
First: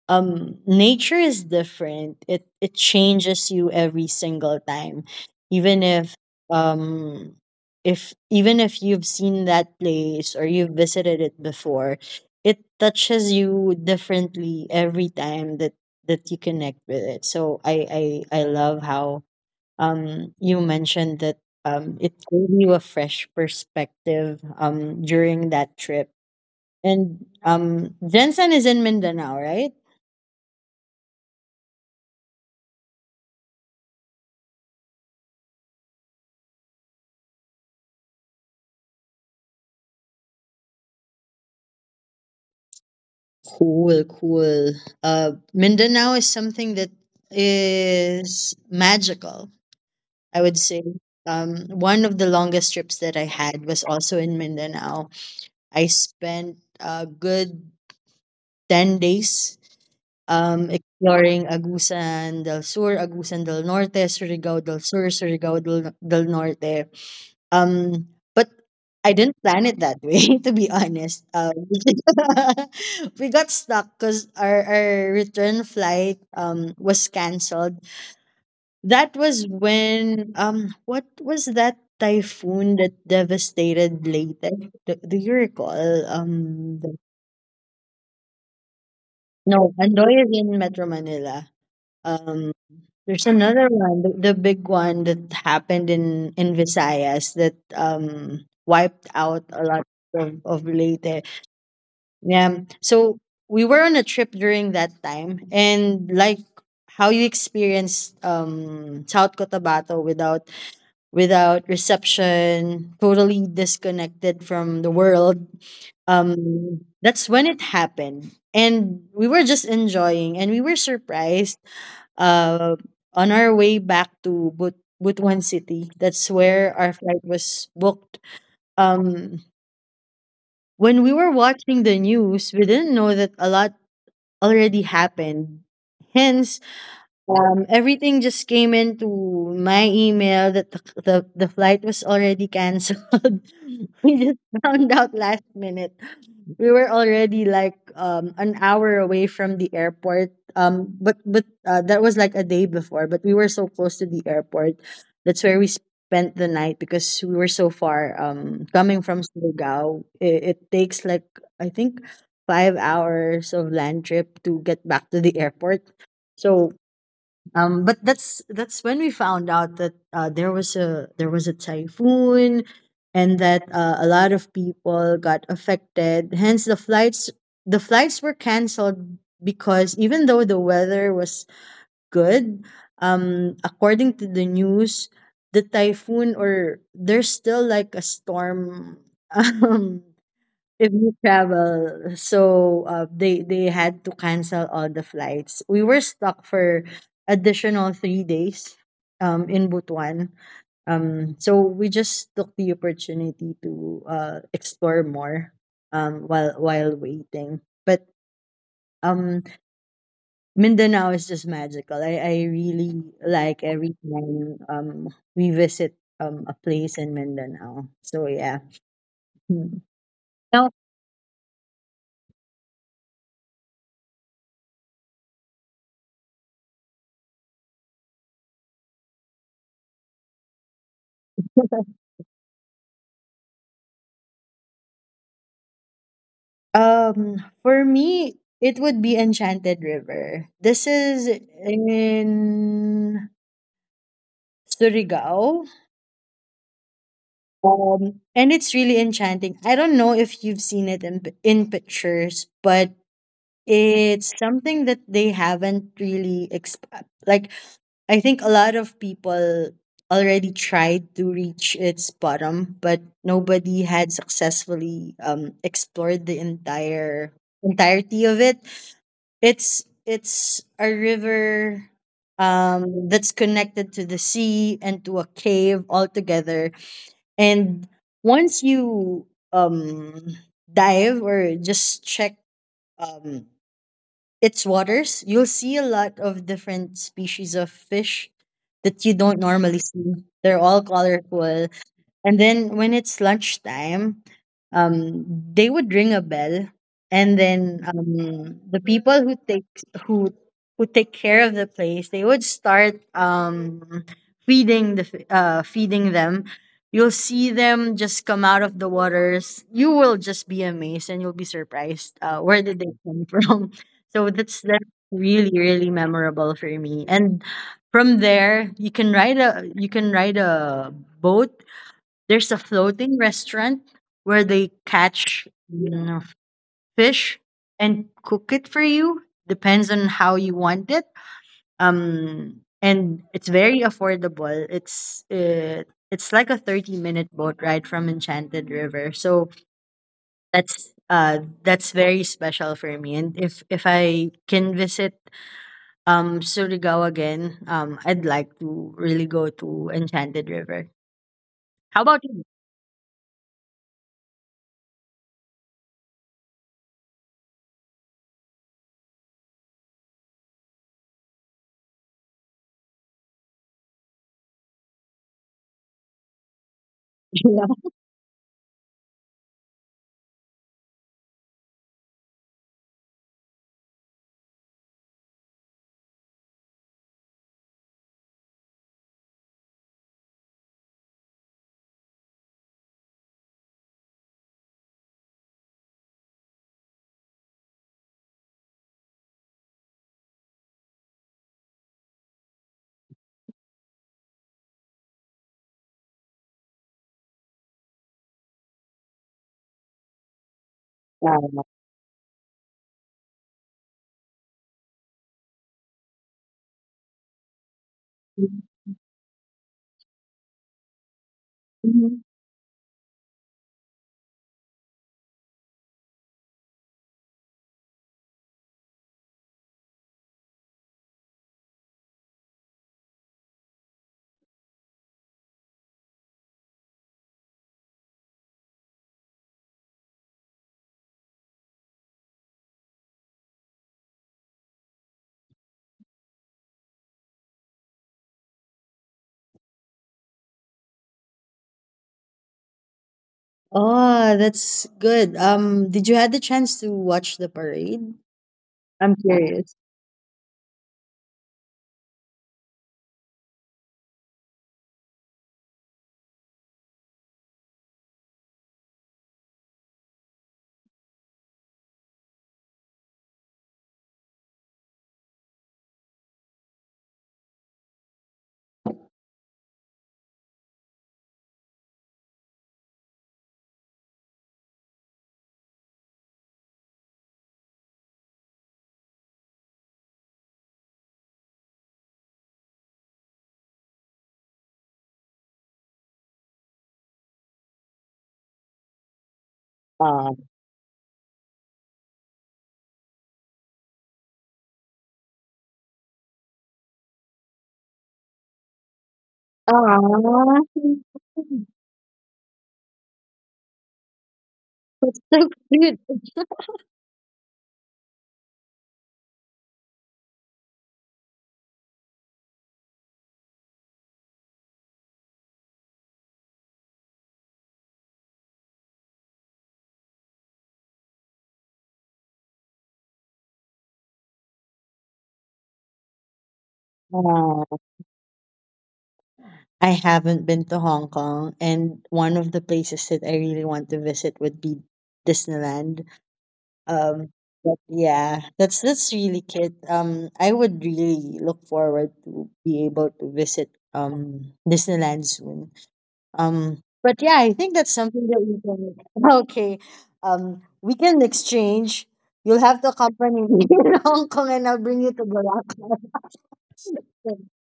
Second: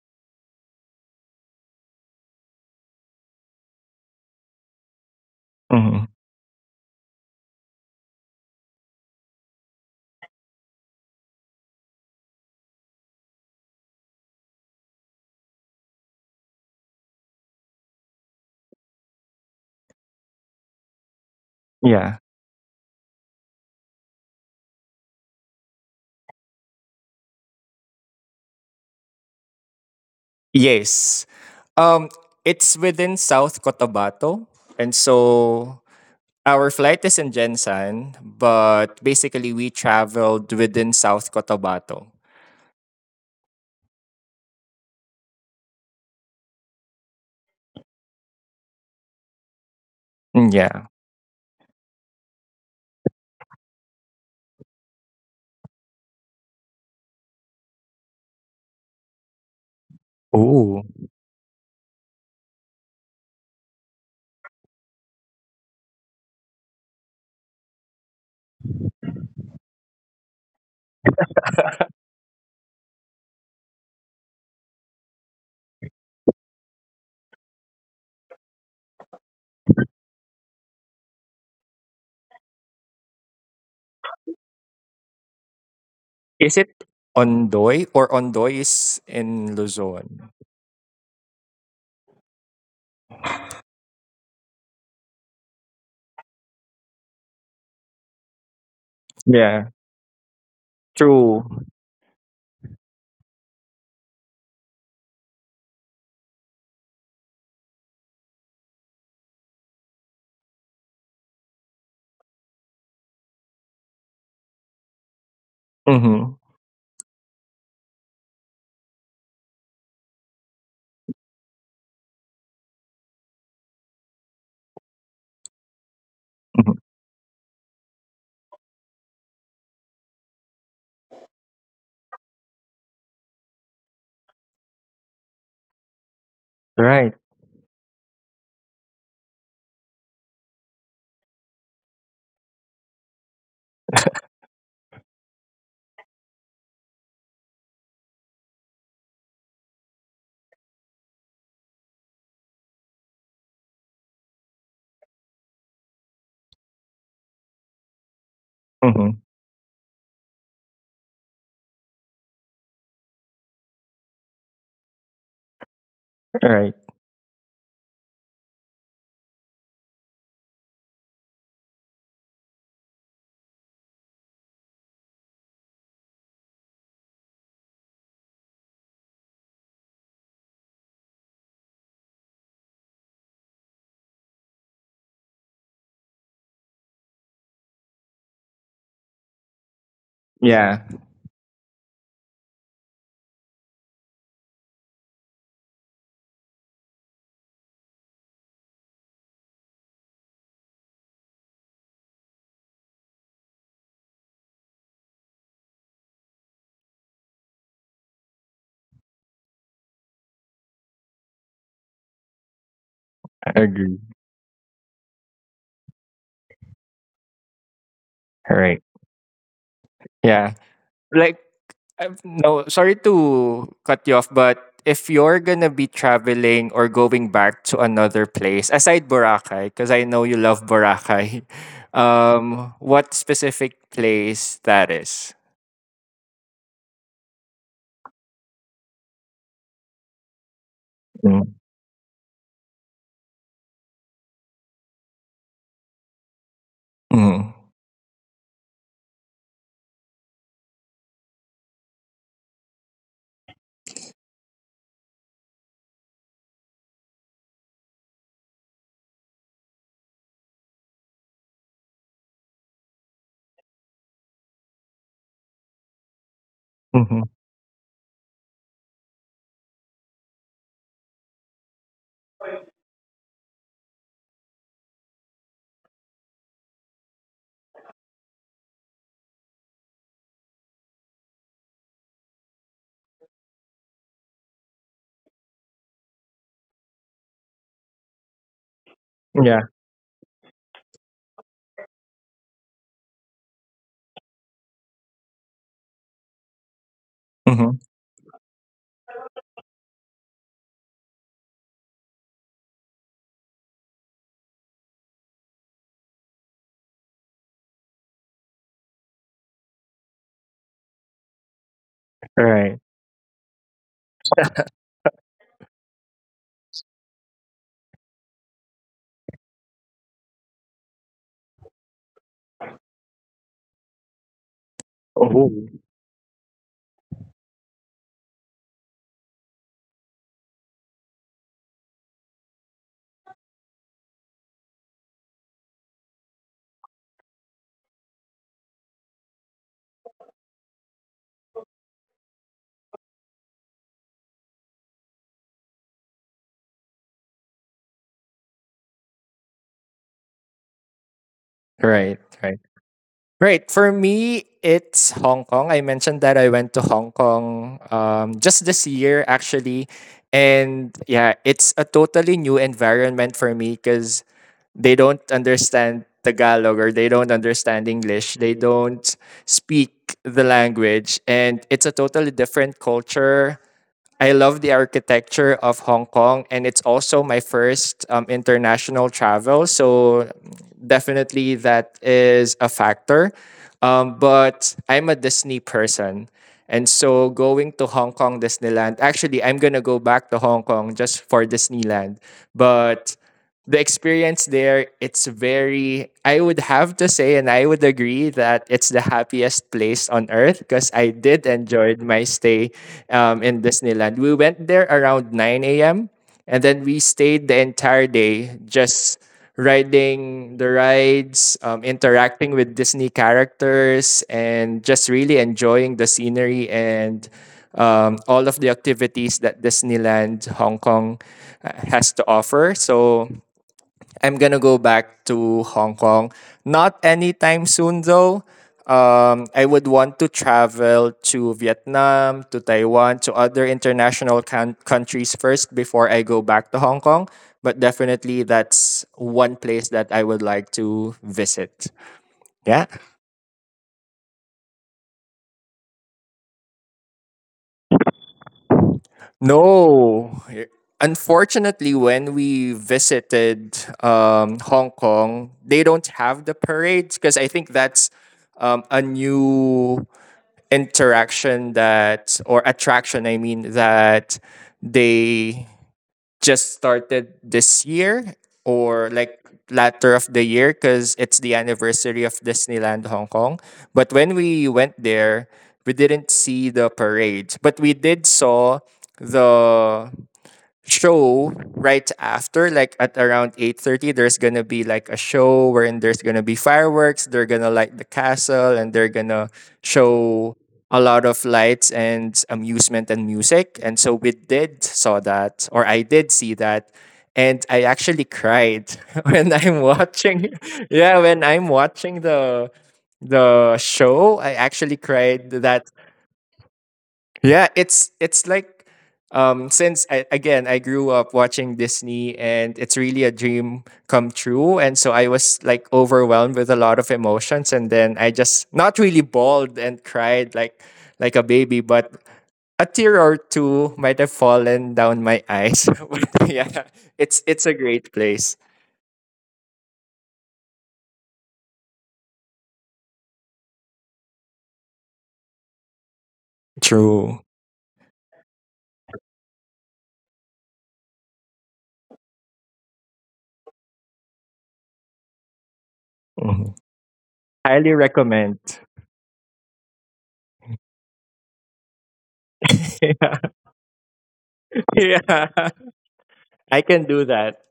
Speaker 1: um Nature is different. It it changes you every single time, even
Speaker 2: Mm-hmm.
Speaker 1: if um if even if you've seen that place or you've visited it before, it touches you differently every time that that you connect with it. So i i i love how um you mentioned that um
Speaker 2: Yeah.
Speaker 1: it gave you a fresh perspective, um, during that trip. And um, Jensen is in Mindanao, right?
Speaker 2: Yes. Um, it's within South Cotabato, and so our flight is in Jensan, but basically we traveled within South Cotabato.
Speaker 1: Cool, cool. Uh, Mindanao is something that is magical, I
Speaker 2: Mm,
Speaker 1: would say.
Speaker 2: yeah.
Speaker 1: Um, one of the longest trips that I had was also in Mindanao. I spent a good ten days, um,
Speaker 2: Oh,
Speaker 1: exploring Agusan del Sur, Agusan del Norte, Surigao del Sur, Surigao del, del Norte. Um, but I didn't plan it that way, [LAUGHS] to be honest. Um, [LAUGHS] we got stuck because our, our return flight um was canceled. That was when um what was that typhoon that devastated Leyte? Do, do you recall?
Speaker 2: is it
Speaker 1: Um, the,
Speaker 2: Ondoy or Ondoy is in
Speaker 1: no, Andoy is
Speaker 2: Luzon?
Speaker 1: in Metro Manila. Um, There's another one, the, the big one that happened in in Visayas that um wiped out a
Speaker 2: Yeah.
Speaker 1: lot of of Leyte.
Speaker 2: True.
Speaker 1: Yeah. So we were on a trip during that time, and like how you experienced um South Cotabato without without reception, totally disconnected from the world.
Speaker 2: Mm-hmm.
Speaker 1: Um, that's when it happened, and we were just enjoying, and we were surprised, uh, on our way back to But- Butuan City. That's where our flight was booked. Um, when we were watching the news, we didn't know that a lot already happened. Hence,
Speaker 2: Right.
Speaker 1: um, everything just came into my email that the, the, the flight was already canceled. [LAUGHS] We just found out last minute. We were already like um an hour away from the airport, um but but uh, that was like a day before, but we were so close to the airport. That's where we spent the night, because we were so far, um coming
Speaker 2: Mm-hmm.
Speaker 1: from Surigao. It, it takes like, I think, five hours of land trip to get back to the airport. So
Speaker 2: Right.
Speaker 1: um, but that's that's when we found out that uh, there was a there was a typhoon, and that uh, a lot of people got affected. Hence, the flights, the flights were canceled, because even though the weather was good, um, according to the news, the typhoon, or there's still like a storm. [LAUGHS] Um,
Speaker 2: Yeah,
Speaker 1: if you travel, so uh, they they had to cancel all the flights. We were stuck for additional three days, um, in Butuan. Um, so we just took the opportunity to uh, explore more, um, while while waiting. But um, Mindanao is just magical. I, I really
Speaker 2: I
Speaker 1: like every
Speaker 2: agree.
Speaker 1: time um, we visit um, a place in Mindanao. So yeah.
Speaker 2: Right.
Speaker 1: Hmm.
Speaker 2: Yeah. Like, Um, no, sorry to cut you off, but if you're gonna be traveling or going back to another place aside Boracay, because I know you love Boracay, [LAUGHS] um, what specific place that is?
Speaker 1: Um, for me, it would be Enchanted River. This is
Speaker 2: Mm-hmm.
Speaker 1: in Surigao. Um, and it's really enchanting. I don't know if you've seen it in pi- in pictures, but it's something that they haven't really exp- like I think a lot of people already tried to reach its bottom, but nobody had successfully um explored the
Speaker 2: Mm-hmm.
Speaker 1: entire entirety of it. It's it's a river um that's connected to the sea and to a cave altogether. And once you um dive or just check um its waters, you'll see a lot of different species of fish that you don't
Speaker 2: Yeah.
Speaker 1: normally see. They're all colorful. And then when it's lunchtime, um, they would ring a bell, and
Speaker 2: Mm-hmm.
Speaker 1: then um, the people who take who who take care of the place, they would start um, feeding the f- uh, feeding them. You'll see them just come out of the waters. You will just be amazed, and you'll be surprised. Uh, where
Speaker 2: Right.
Speaker 1: did they come from? [LAUGHS] So that's that's really really memorable for me. And from there, you can ride a you can ride a boat. There's a floating restaurant where they catch,
Speaker 2: Oh.
Speaker 1: you know, fish and cook it for you. Depends on how you want it. Um, and it's very affordable. It's uh, it's like a thirty minute boat ride from Enchanted River. So that's uh that's very special for me. And if if I can visit um Surigao again, um, I'd like to really go to Enchanted River. How
Speaker 2: Right.
Speaker 1: about
Speaker 2: Right. Right. For me, it's Hong Kong. I mentioned that I went to Hong Kong, um, just this year, actually. And yeah, it's a totally new environment for me because they don't understand Tagalog or they don't understand English. They don't speak the language. And it's a totally different culture. I love the architecture of Hong Kong, and it's also my first um, international travel. So definitely, that is a factor. Um, but I'm a Disney person. And so going to Hong Kong Disneyland, actually, I'm going to go back to Hong Kong just for Disneyland. But the experience there, it's very, I would have to say, and I would agree that it's the happiest place on earth because I did enjoy my stay, um, in Disneyland. We went there around nine a m. And then we stayed the entire day just riding the rides, um,
Speaker 1: you?
Speaker 2: interacting with Disney characters, and just really enjoying the scenery and um, all of the activities that Disneyland Hong Kong uh, has to offer. So I'm gonna go back to Hong Kong. Not anytime soon though. Um, I would want to travel to Vietnam, to Taiwan, to other international can- countries first before I go back to Hong Kong. But definitely, that's one place that I would like to visit. Yeah.
Speaker 1: Oh, that's good. Um, did you had the chance to watch the parade? I'm curious.
Speaker 2: No. Unfortunately, when we visited um, Hong Kong, they don't have the parades because I think that's um, a new interaction, that or attraction, I mean, that they just started this year, or like latter of the year because it's the anniversary of Disneyland Hong Kong. But when we went there, we didn't see the parade, but we did saw the show right after, like at around eight thirty, there's gonna be like a show wherein there's gonna be fireworks, they're gonna light the castle, and they're gonna
Speaker 1: Uh,
Speaker 2: show a lot of lights and amusement and music. And so we did saw that, or I did see that. And I actually cried [LAUGHS] when I'm watching,
Speaker 1: Aww.
Speaker 2: [LAUGHS] yeah,
Speaker 1: [LAUGHS]
Speaker 2: when I'm watching the the show, I actually
Speaker 1: That's
Speaker 2: cried.
Speaker 1: so
Speaker 2: That
Speaker 1: cute.
Speaker 2: yeah, it's it's like um since I, again, I grew up watching Disney, and it's really a dream come true. And so I was like overwhelmed with a lot of emotions, and then I just not really bawled and cried like like a baby, but a tear or two might have fallen down my eyes. [LAUGHS] But yeah, it's it's a
Speaker 1: Uh,
Speaker 2: great place.
Speaker 1: I haven't been to Hong Kong, and one of the places that I really want to visit would be Disneyland. Um,
Speaker 2: True.
Speaker 1: but yeah, that's that's really cute. Um, I would really look forward to be able to visit um Disneyland soon.
Speaker 2: Mhm.
Speaker 1: Um, but yeah, I think that's
Speaker 2: Highly
Speaker 1: something that
Speaker 2: recommend.
Speaker 1: we can. [LAUGHS] Okay, um, we can exchange. You'll have to
Speaker 2: [LAUGHS] Yeah.
Speaker 1: accompany me [LAUGHS] in Hong Kong, [LAUGHS] and I'll bring you to
Speaker 2: Yeah.
Speaker 1: Boracay.
Speaker 2: I can do that.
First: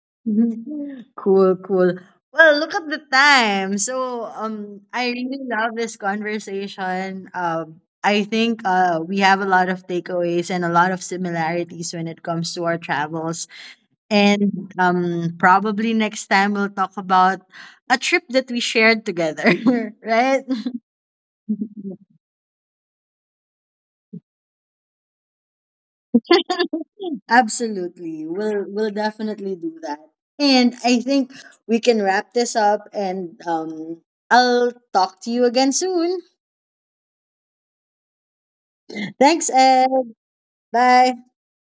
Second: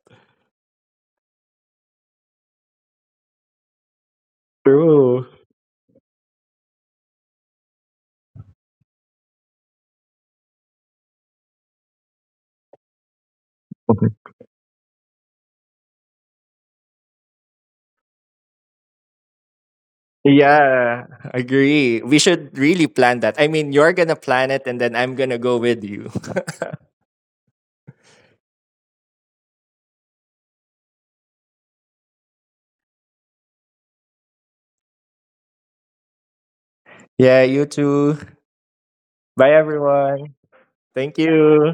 Speaker 1: [LAUGHS] Cool, cool. Well, look at the time. So, um, I
Speaker 2: True.
Speaker 1: really love this conversation. Um, I think uh, we have a lot of takeaways and a lot of similarities when it comes to our travels.
Speaker 2: [LAUGHS]
Speaker 1: And um, probably next time we'll talk about a trip that we shared together, [LAUGHS] right?
Speaker 2: Yeah, agree. We should really plan that. I mean, you're gonna plan it and then I'm gonna go with you. [LAUGHS]
Speaker 1: [LAUGHS] Absolutely. We'll we'll definitely do that. And I think we can wrap this up, and um, I'll talk to you again soon.
Speaker 2: Yeah, you too.
Speaker 1: Thanks,
Speaker 2: Bye,
Speaker 1: Ed.
Speaker 2: everyone.
Speaker 1: Bye.
Speaker 2: Thank you.